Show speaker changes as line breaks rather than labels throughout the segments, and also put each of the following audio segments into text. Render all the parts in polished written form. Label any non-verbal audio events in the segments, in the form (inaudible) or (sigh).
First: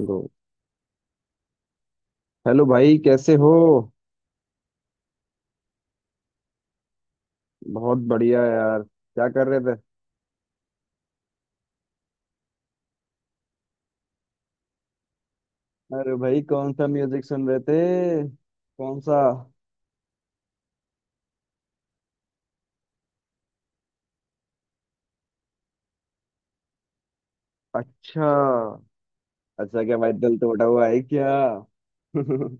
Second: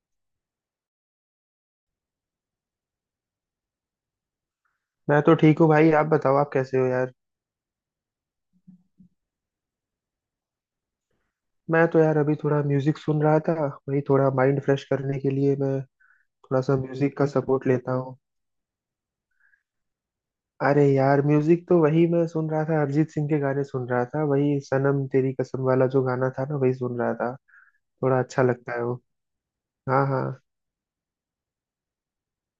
गो। Hello भाई, कैसे हो?
मैं तो ठीक हूँ भाई। आप बताओ, आप कैसे हो यार।
बहुत बढ़िया यार। क्या कर रहे थे?
मैं तो यार अभी थोड़ा म्यूजिक सुन रहा था। वही, थोड़ा माइंड फ्रेश करने के लिए मैं
अरे भाई,
थोड़ा
कौन
सा
सा
म्यूजिक
म्यूजिक
का
सुन रहे
सपोर्ट
थे?
लेता हूँ।
कौन सा?
अरे यार, म्यूजिक तो वही मैं सुन रहा था, अरिजीत सिंह के गाने सुन रहा था। वही सनम तेरी कसम वाला जो गाना था ना, वही सुन रहा था। थोड़ा
अच्छा।
अच्छा लगता है वो।
अच्छा, क्या
हाँ
भाई,
हाँ।
दिल टूटा हुआ है क्या? (laughs)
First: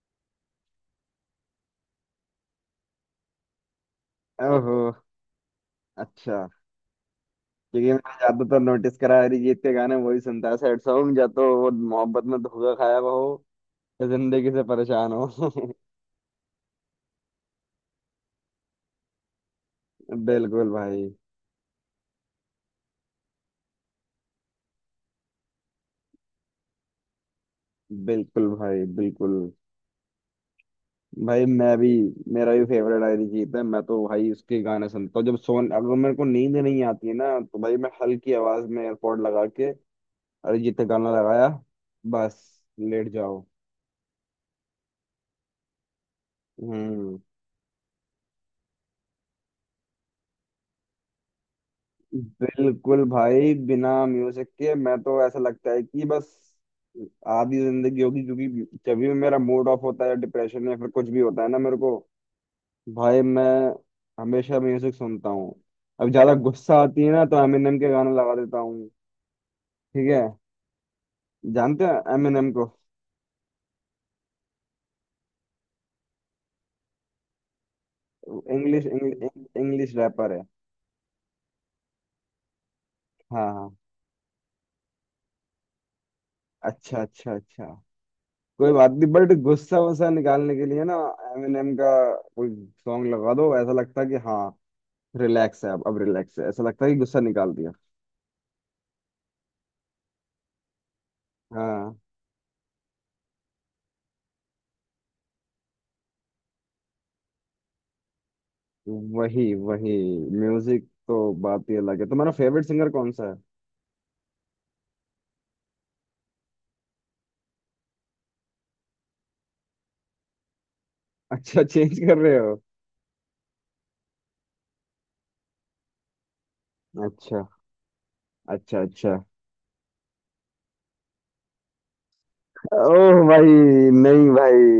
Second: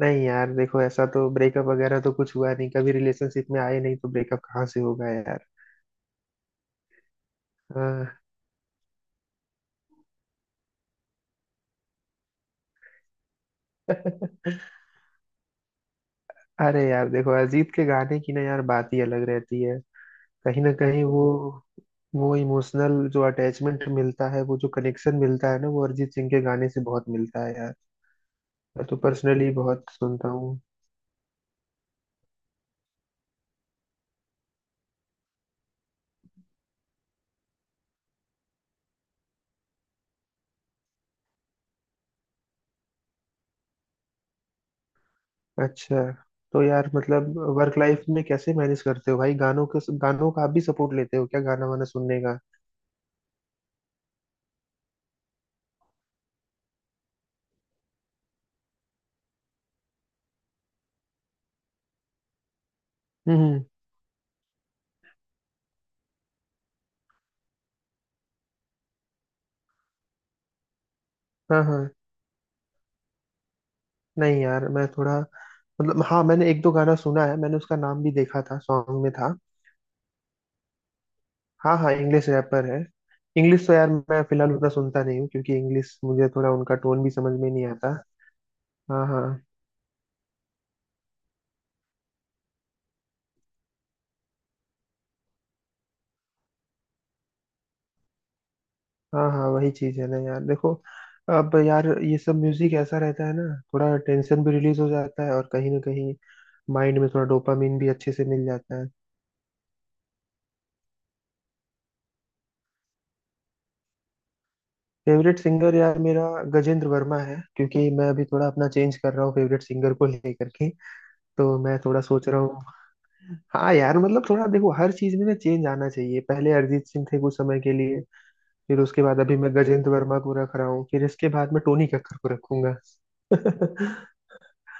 नहीं यार देखो, ऐसा तो ब्रेकअप वगैरह तो कुछ हुआ नहीं, कभी रिलेशनशिप में आए नहीं तो ब्रेकअप कहाँ
ओहो।
से होगा यार।
अच्छा, क्योंकि मैंने
हाँ
ज्यादातर नोटिस करा है, अरिजीत के गाने वही सुनता है सैड सॉन्ग, या तो वो मोहब्बत में धोखा खाया हुआ हो या जिंदगी से
(laughs)
परेशान हो। (laughs)
अरे यार देखो, अरिजीत के गाने की ना यार बात ही अलग रहती है। कहीं
बिल्कुल
ना कहीं
भाई,
वो इमोशनल जो अटैचमेंट मिलता है, वो जो कनेक्शन मिलता है ना, वो अरिजीत सिंह के गाने से बहुत मिलता है यार।
बिल्कुल। भाई,
मैं तो
बिल्कुल
पर्सनली बहुत सुनता हूँ।
भाई, मैं भी। मेरा भी फेवरेट अरिजीत है। मैं तो भाई उसके गाने सुनता हूँ, जब सोन अगर मेरे को नींद नहीं आती है ना, तो भाई मैं हल्की आवाज में एयरपॉड लगा के अरिजीत का गाना लगाया, बस लेट जाओ।
अच्छा, तो यार
हम्म।
मतलब वर्क लाइफ में कैसे मैनेज करते हो भाई, गानों के गानों का आप भी सपोर्ट लेते हो क्या, गाना वाना सुनने का?
बिल्कुल भाई, बिना म्यूजिक के मैं तो ऐसा लगता है कि बस आधी जिंदगी होगी। क्योंकि जब भी मेरा मूड ऑफ होता है, डिप्रेशन या फिर कुछ भी होता है ना मेरे को, भाई मैं
हम्म।
हमेशा म्यूजिक सुनता हूँ। अब ज्यादा गुस्सा आती है ना तो एमिनेम के गाने लगा देता हूँ। ठीक है।
हाँ
जानते
हाँ।
हो एमिनेम को?
नहीं यार मैं थोड़ा, मतलब हाँ, मैंने एक दो गाना सुना है, मैंने उसका नाम भी देखा था
इंग्लिश
सॉन्ग में था।
इंग्लिश रैपर है।
हाँ हाँ, इंग्लिश रैपर है।
हाँ
इंग्लिश तो
हाँ।
यार मैं फिलहाल उतना सुनता नहीं हूँ, क्योंकि इंग्लिश मुझे थोड़ा, उनका
अच्छा
टोन भी
अच्छा
समझ में
अच्छा।
नहीं आता।
कोई बात
हाँ
नहीं, बट
हाँ
गुस्सा वुस्सा निकालने के लिए ना एमिनेम का कोई सॉन्ग लगा दो, ऐसा लगता है कि हाँ, रिलैक्स है। अब रिलैक्स है, ऐसा लगता है कि गुस्सा निकाल दिया।
हाँ हाँ, वही चीज है ना यार देखो। अब यार
हाँ,
ये सब म्यूजिक ऐसा रहता है ना, थोड़ा टेंशन भी रिलीज हो जाता है और कहीं ना कहीं माइंड में थोड़ा डोपामिन भी अच्छे से मिल जाता है।
वही वही। म्यूजिक तो बात ही अलग है। तुम्हारा फेवरेट सिंगर कौन सा है?
फेवरेट सिंगर यार मेरा गजेंद्र वर्मा है, क्योंकि मैं अभी थोड़ा अपना चेंज कर रहा हूँ फेवरेट सिंगर को लेकर के। तो
अच्छा,
मैं
चेंज
थोड़ा
कर
सोच
रहे
रहा
हो?
हूँ। हाँ यार, मतलब थोड़ा देखो हर चीज में ना चेंज आना चाहिए। पहले अरिजीत सिंह थे कुछ
अच्छा
समय के लिए,
अच्छा
फिर उसके
अच्छा।
बाद अभी मैं गजेंद्र वर्मा को रख रहा हूँ, फिर इसके बाद मैं टोनी कक्कर को रखूंगा
ओह भाई।
(laughs)
नहीं भाई,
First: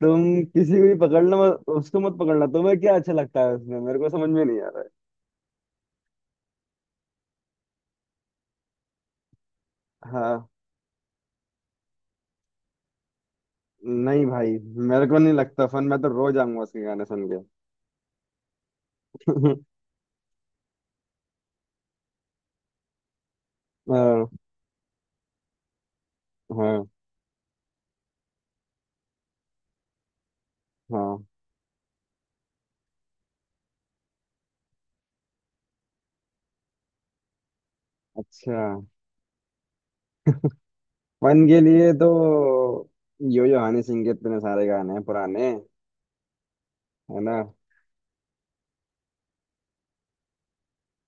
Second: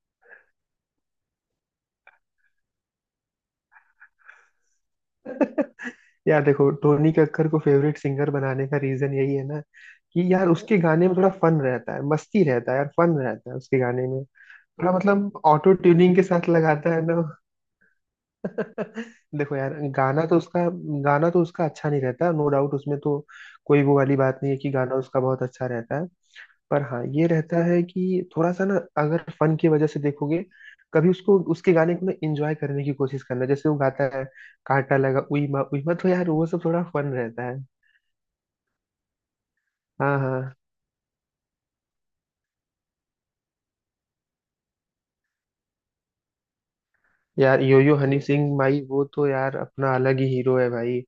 तुम किसी को भी पकड़ना, मत उसको मत पकड़ना। तुम्हें क्या अच्छा लगता है उसमें, मेरे को समझ में नहीं आ रहा
(laughs) यार देखो, टोनी कक्कर को फेवरेट सिंगर बनाने का रीजन यही है ना
है। हाँ।
कि यार उसके गाने में थोड़ा फन रहता है, मस्ती रहता है यार, फन रहता है उसके गाने में।
नहीं भाई,
थोड़ा
मेरे को नहीं
मतलब
लगता
ऑटो
फन। मैं तो
ट्यूनिंग के
रोज
साथ
आऊंगा उसके
लगाता है
गाने
ना।
सुन के।
देखो यार
(laughs)
गाना तो उसका अच्छा नहीं रहता, नो डाउट उसमें तो कोई वो वाली
हाँ
बात नहीं है कि गाना उसका बहुत अच्छा रहता है। पर
हाँ
हाँ, ये रहता है कि थोड़ा सा ना, अगर फन की वजह से देखोगे, कभी
हाँ।
उसको, उसके गाने को ना इंजॉय करने की कोशिश करना। जैसे वो गाता है, कांटा लगा उई माँ उई माँ, तो यार वो सब थोड़ा फन रहता है।
अच्छा।
हाँ हाँ।
फन के लिए तो यो यो हनी सिंह के इतने सारे गाने हैं पुराने, है ना।
यार योयो हनी सिंह भाई, वो तो यार अपना अलग ही हीरो है भाई।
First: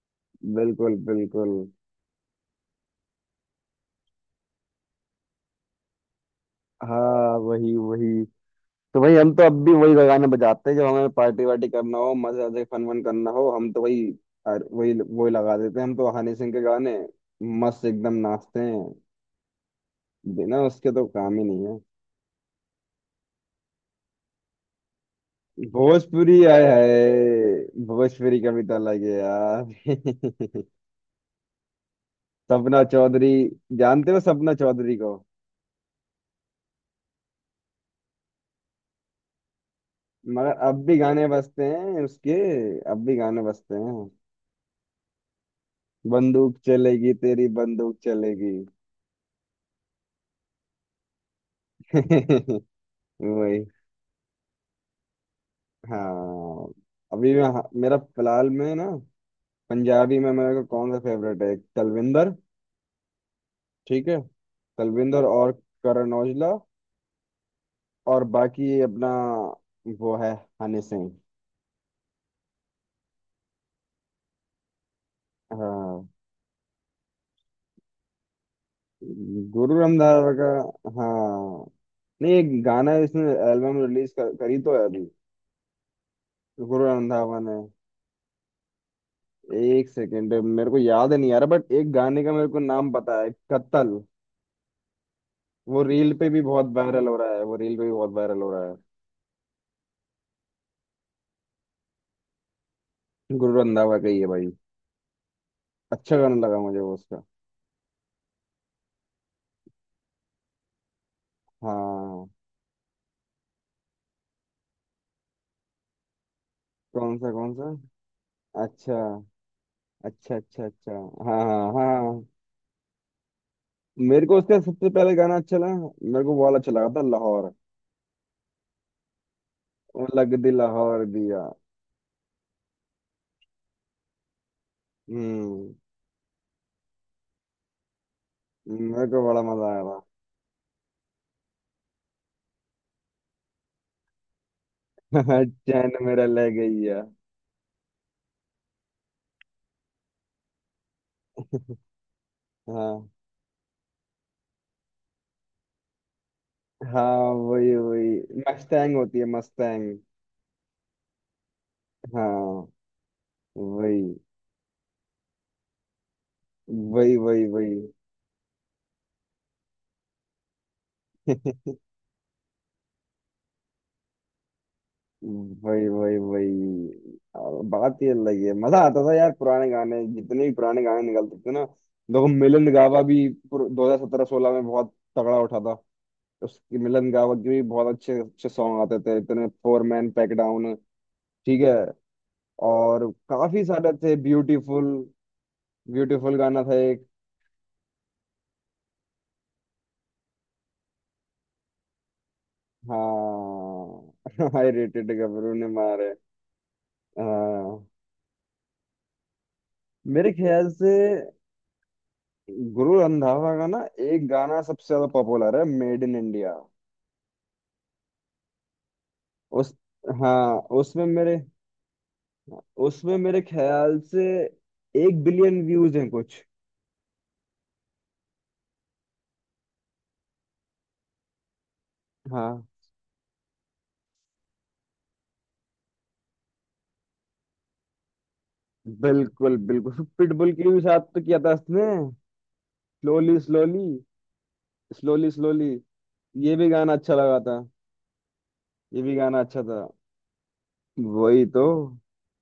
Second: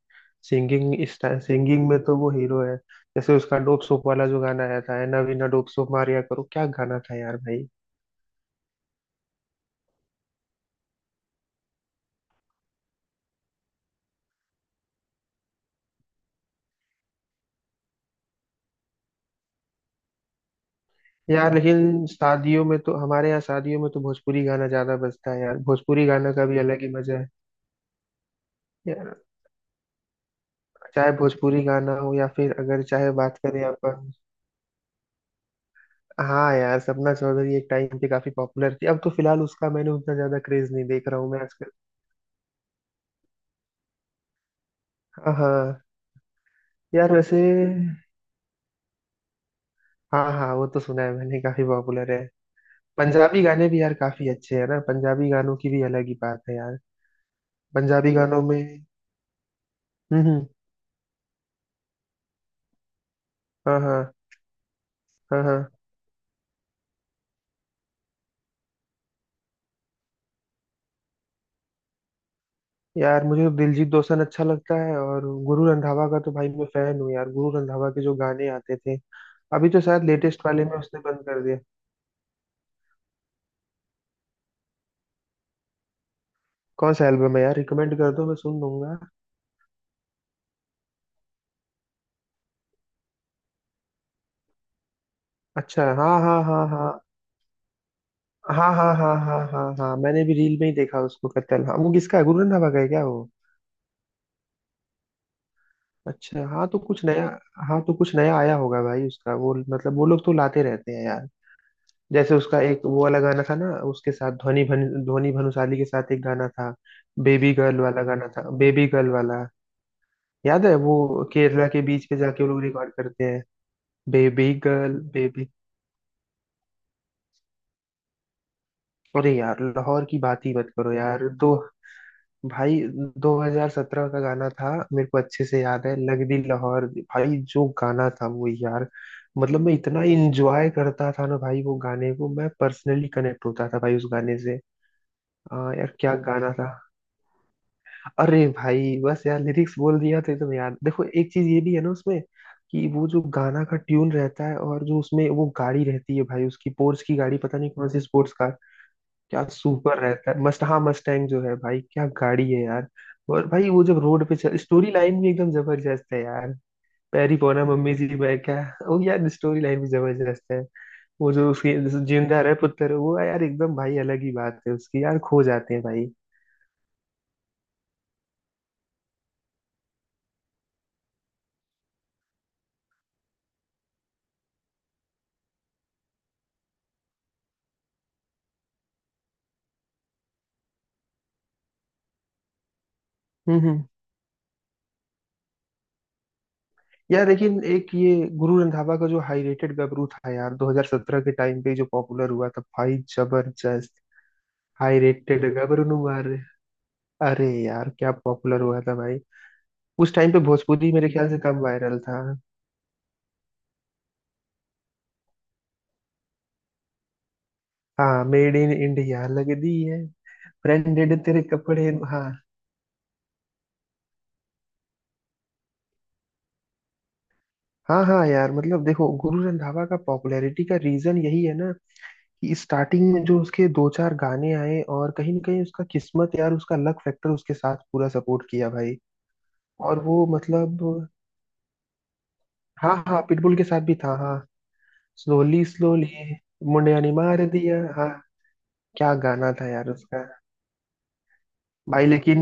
बिल्कुल
सिंगिंग
बिल्कुल।
सिंगिंग में तो वो हीरो है। जैसे उसका डोप सोप वाला जो गाना आया था है ना, बिना डोप सोप मारिया करो, क्या गाना था
हाँ,
यार भाई।
वही वही। तो भाई हम तो अब भी वही गाने बजाते हैं, जब हमें पार्टी वार्टी करना हो, मजे मजे फन वन करना हो, हम तो वही वही वही लगा देते हैं। हम तो हनी सिंह के गाने मस्त एकदम नाचते हैं। बिना उसके तो काम ही
यार
नहीं है।
लेकिन शादियों में तो हमारे यहाँ शादियों में तो भोजपुरी गाना ज्यादा बजता है यार, भोजपुरी गाना
भोजपुरी
का भी
आए
अलग ही मजा है
है, भोजपुरी कविता
यार।
लगे यार। (laughs)
चाहे भोजपुरी गाना हो या फिर
सपना
अगर चाहे
चौधरी।
बात करें अपन।
जानते हो सपना चौधरी को?
हाँ यार, सपना चौधरी एक टाइम पे काफी पॉपुलर थी, अब तो फिलहाल उसका मैंने उतना ज्यादा
मगर
क्रेज
अब
नहीं
भी
देख रहा
गाने
हूँ मैं
बजते
आजकल।
हैं उसके। अब भी गाने बजते हैं।
हाँ हाँ
बंदूक चलेगी,
यार वैसे,
तेरी बंदूक चलेगी।
हाँ हाँ, वो तो सुना है मैंने, काफी पॉपुलर है।
(laughs)
पंजाबी
वही।
गाने भी यार काफी अच्छे हैं ना, पंजाबी गानों की भी अलग ही बात है
हाँ,
यार।
अभी मैं, मेरा
पंजाबी गानों
फिलहाल
में।
में ना पंजाबी
हम्म
में
हम्म,
मेरे को कौन सा फेवरेट है, एक तलविंदर।
हाँ
ठीक
हाँ
है। तलविंदर
हाँ
और
हाँ।
करण औजला और बाकी ये अपना वो है, हनी सिंह।
यार मुझे तो दिलजीत दोसांझ अच्छा लगता है, और गुरु
हाँ,
रंधावा का तो भाई मैं फैन हूँ यार, गुरु रंधावा के जो गाने आते थे। अभी
गुरु
तो शायद
रंधावा
लेटेस्ट
का।
वाले में उसने बंद कर दिया।
हाँ, नहीं, एक गाना इसने एल्बम रिलीज करी तो है अभी, गुरु
कौन सा एल्बम
रंधावा
है यार,
ने।
रिकमेंड कर दो, मैं सुन लूंगा।
एक सेकेंड, मेरे को याद नहीं आ रहा, बट एक गाने का मेरे को नाम पता है, कत्ल। वो
अच्छा हाँ
रील पे भी
हाँ हाँ
बहुत
हाँ
वायरल हो रहा है, वो रील पे भी बहुत वायरल हो रहा
हाँ
है।
हाँ हाँ हाँ हाँ हाँ, मैंने भी रील में ही देखा उसको, कत्ल, हाँ। वो किसका है, गुरु रंधावा का है क्या वो?
गुरु रंधावा का ही है भाई। अच्छा
अच्छा
गाना लगा
हाँ,
मुझे
तो
वो
कुछ
उसका।
नया, हाँ तो कुछ नया आया होगा भाई उसका। वो मतलब वो लोग तो लाते रहते हैं यार।
हाँ।
जैसे उसका एक वो वाला गाना था ना उसके साथ, ध्वनि भानुशाली के साथ एक गाना था।
कौन सा
बेबी
कौन सा?
गर्ल वाला गाना था, बेबी
अच्छा
गर्ल वाला।
अच्छा अच्छा।
याद है
अच्छा।
वो,
हाँ
केरला
हाँ
के बीच पे
हाँ।
जाके वो लोग रिकॉर्ड करते हैं।
मेरे को
बेबी
उसका सबसे
गर्ल
पहले गाना
बेबी।
अच्छा लगा। मेरे को वो वाला अच्छा लगा था, लाहौर।
अरे यार लाहौर
वो
की
लग
बात
दी
ही मत करो
लाहौर
यार।
दिया।
दो भाई, 2017 का गाना था, मेरे को अच्छे से
हम्म।
याद है लग दी लाहौर भाई, जो गाना था वो यार।
मेरे को बड़ा
मतलब
मजा
मैं
आया।
इतना इंजॉय करता था ना भाई वो गाने को, मैं पर्सनली कनेक्ट होता था भाई उस गाने से।
था (laughs) चैन
यार क्या
मेरा ले
गाना था।
गई है।
अरे भाई, बस यार लिरिक्स बोल दिया तो एकदम याद। देखो एक चीज ये भी है ना उसमें कि वो
हाँ
जो गाना का ट्यून रहता है, और जो उसमें वो गाड़ी रहती है भाई, उसकी पोर्स
हाँ,
की गाड़ी, पता नहीं
वही
कौन सी
वही।
Sports car.
मस्टैंग होती है,
क्या सुपर
मस्टैंग।
रहता है, मस्ट हाँ मस्टैंग जो है भाई, क्या गाड़ी है
हाँ,
यार। और भाई वो जब
वही
रोड पे चल, स्टोरी लाइन भी एकदम जबरदस्त है यार।
वही
पैरी
वही
पोना
वही।
मम्मी जी, मैं क्या। वो यार स्टोरी लाइन भी जबरदस्त है। वो जो उसके
(laughs)
जो जिंदा रहे पुत्र, वो यार एकदम भाई अलग ही बात है उसकी यार, खो जाते हैं
वही
भाई।
वही वही। अब बात ही अलग है। मजा आता था यार पुराने गाने, जितने भी पुराने गाने निकलते थे ना। देखो, मिलन गावा भी 2017 2016 में बहुत तगड़ा उठा था। उसकी मिलन गावा के भी बहुत अच्छे अच्छे सॉन्ग आते थे, इतने फोर मैन पैक डाउन। ठीक है। और काफी
हम्म।
सारे थे ब्यूटीफुल। ब्यूटीफुल गाना था एक।
यार लेकिन एक ये गुरु रंधावा का जो हाई रेटेड गबरू था यार, 2017 के टाइम पे जो पॉपुलर हुआ था भाई, जबरदस्त।
हाँ। (laughs) हाई
हाई
रेटेड
रेटेड
गबरू ने
गबरू नु
मारे।
मार। अरे
हाँ,
यार क्या पॉपुलर हुआ था भाई। उस टाइम
मेरे
पे
ख्याल
भोजपुरी
से
मेरे ख्याल से तब वायरल था।
गुरु रंधावा का ना एक गाना सबसे ज्यादा पॉपुलर है, मेड इन इंडिया।
हाँ, मेड इन इंडिया, लग दी
उस,
है,
हाँ उसमें
ब्रांडेड
मेरे,
तेरे कपड़े, हाँ।
उसमें मेरे ख्याल से 1 बिलियन व्यूज हैं कुछ।
हाँ हाँ यार, मतलब देखो गुरु रंधावा का पॉपुलैरिटी का रीजन यही है ना कि
हाँ,
स्टार्टिंग में जो उसके दो चार गाने आए, और कहीं ना कहीं उसका किस्मत यार, उसका लक फैक्टर उसके साथ पूरा सपोर्ट किया भाई।
बिल्कुल
और
बिल्कुल।
वो
पिटबुल के भी साथ
मतलब,
तो किया था उसने।
हाँ हाँ
स्लोली
पिटबुल के साथ
स्लोली,
भी था हाँ।
Slowly
slowly
slowly.
स्लोली,
ये भी गाना
मुंडिया ने
अच्छा लगा
मार
था।
दिया हाँ।
ये
क्या
भी गाना
गाना
अच्छा
था
था।
यार उसका।
वही तो।
भाई लेकिन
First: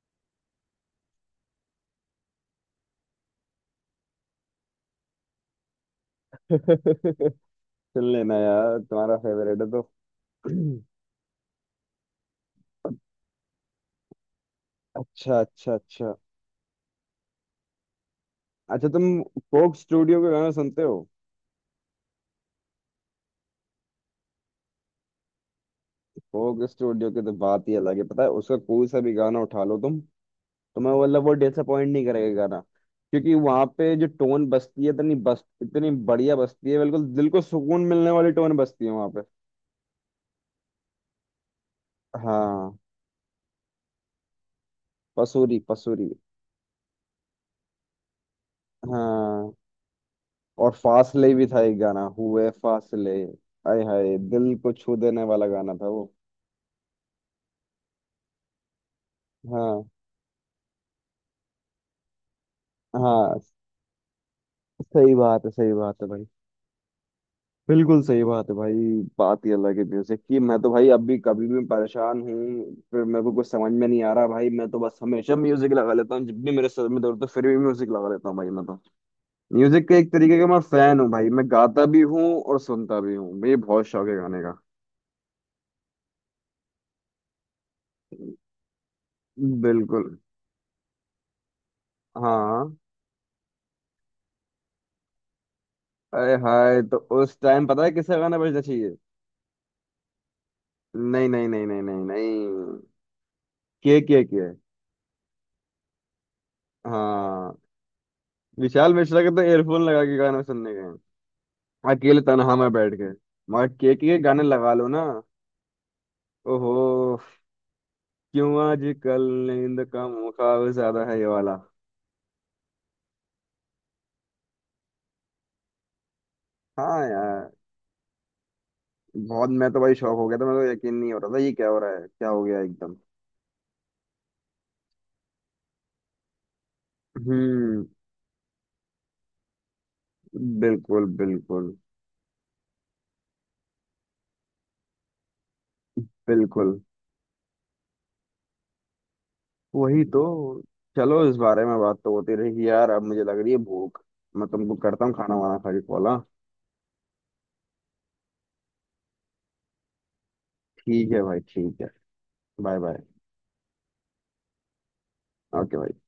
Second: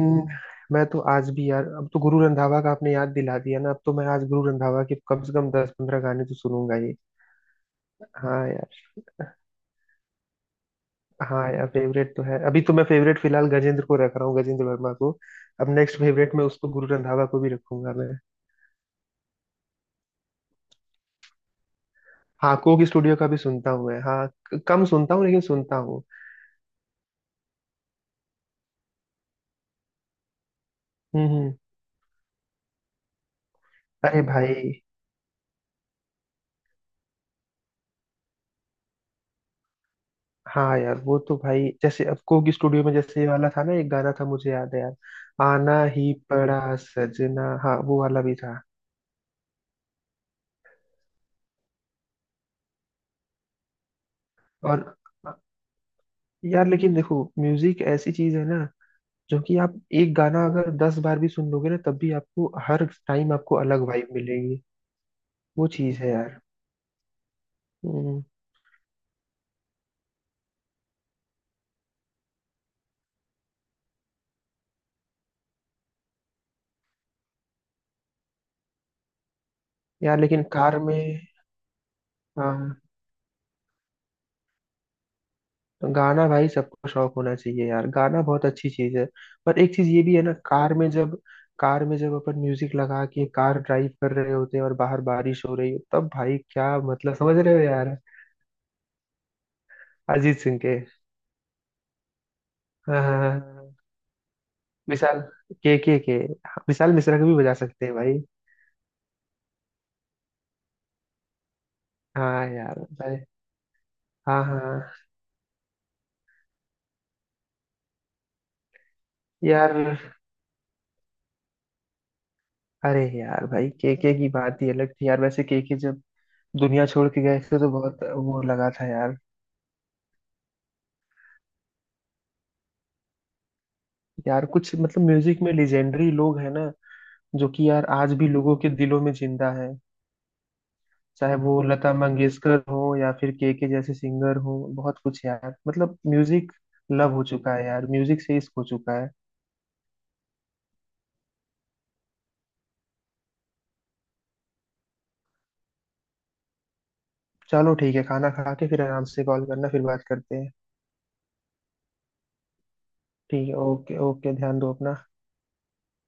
मैं तो आज भी यार, अब तो गुरु रंधावा का आपने याद दिला दिया ना, अब तो मैं आज गुरु रंधावा के कम से कम 10 15 गाने तो सुनूंगा ही।
(laughs) सुन लेना
हाँ यार।
यार, तुम्हारा फेवरेट है तो। (clears throat)
हाँ यार फेवरेट तो है, अभी तो मैं फेवरेट फिलहाल गजेंद्र को रख रहा हूँ, गजेंद्र वर्मा को।
अच्छा
अब
अच्छा
नेक्स्ट
अच्छा।
फेवरेट में उसको गुरु रंधावा को भी रखूंगा मैं।
अच्छा, तुम कोक स्टूडियो के गाना सुनते हो?
हाँ कोक स्टूडियो का भी सुनता हूँ मैं, हाँ, कम सुनता हूँ लेकिन सुनता हूँ।
कोक स्टूडियो की तो बात ही अलग है। पता है, उसका कोई सा भी गाना उठा लो तुम, तो मैं मतलब वो
हम्म।
डिसअपॉइंट नहीं करेगा गाना। क्योंकि वहां पे जो
अरे
टोन
भाई,
बजती है, इतनी बस इतनी बढ़िया बजती है, बिल्कुल दिल को सुकून मिलने वाली टोन बजती है वहां पे।
हाँ यार वो तो भाई जैसे अब कोक
हाँ,
स्टूडियो में जैसे ये वाला था ना, एक गाना था मुझे याद है यार,
पसूरी
आना
पसूरी।
ही पड़ा सजना, हाँ वो वाला भी था।
हाँ। और फासले भी था, एक गाना हुए फासले। आय हाय, दिल को
और
छू देने वाला गाना था वो।
यार लेकिन देखो, म्यूजिक ऐसी चीज है ना, जो कि आप
हाँ
एक गाना अगर दस बार भी सुन लोगे ना, तब भी आपको हर टाइम
हाँ।
आपको अलग वाइब मिलेगी।
सही बात है,
वो
सही
चीज
बात है
है
भाई।
यार।
बिल्कुल
हम्म।
सही बात है भाई। बात ही अलग है म्यूजिक की। मैं तो भाई अभी कभी भी परेशान हूँ, फिर मेरे को कुछ समझ में नहीं आ रहा, भाई मैं तो बस हमेशा म्यूजिक लगा लेता हूँ। जब भी मेरे सर में दर्द हो, फिर भी म्यूजिक लगा लेता हूँ भाई मैं तो। म्यूजिक का एक
यार
तरीके
लेकिन
का मैं
कार में,
फैन हूँ भाई, मैं गाता भी हूँ
हाँ
और सुनता भी हूँ। मुझे बहुत शौक है गाने का।
तो गाना भाई सबको शौक होना चाहिए यार, गाना बहुत अच्छी चीज है। पर एक चीज ये
बिल्कुल।
भी है ना, कार में जब अपन म्यूजिक
हाँ।
लगा के कार ड्राइव कर रहे होते हैं और बाहर बारिश हो रही हो, तब
अरे
भाई क्या,
हाय, तो
मतलब समझ
उस
रहे हो
टाइम पता है
यार।
किसका गाना बजना चाहिए?
अरिजीत सिंह के।
नहीं नहीं नहीं, नहीं नहीं नहीं,
हाँ हाँ हाँ, हाँ।
के के के।
विशाल, के, विशाल मिश्रा को भी
हाँ।
बजा सकते हैं भाई।
विशाल मिश्रा के तो एयरफोन लगा के गाने सुनने गए, अकेले
हाँ
तन्हा में
यार
बैठ के।
भाई।
मगर के
हाँ
गाने
हाँ
लगा लो
हाँ।
ना। ओहो। क्यों आजकल
यार
नींद का मुकाबला ज्यादा है ये वाला।
अरे यार भाई, के की बात ही अलग थी यार, वैसे के जब दुनिया
हाँ
छोड़ के गए
यार,
थे तो बहुत वो लगा था यार।
बहुत। मैं तो भाई शौक हो गया था, मेरे को यकीन नहीं हो रहा था, ये क्या हो रहा है, क्या हो गया एकदम।
यार कुछ मतलब म्यूजिक में लेजेंडरी लोग हैं ना, जो कि यार
हम्म।
आज भी लोगों के दिलों में जिंदा है।
बिल्कुल
चाहे वो
बिल्कुल।
लता मंगेशकर हो या फिर के जैसे सिंगर हो, बहुत कुछ यार, मतलब म्यूजिक
बिल्कुल,
लव हो चुका है यार, म्यूजिक से इश्क हो चुका है।
वही तो। चलो, इस बारे में बात तो होती रही यार, अब मुझे लग रही है भूख। मैं तुमको करता हूँ खाना वाना खा के कॉल, हाँ?
चलो ठीक है, खाना खा के फिर आराम से कॉल करना, फिर बात करते हैं।
ठीक है भाई, ठीक है। Bye bye.
ठीक है, ओके ओके, ध्यान दो अपना।
ओके भाई।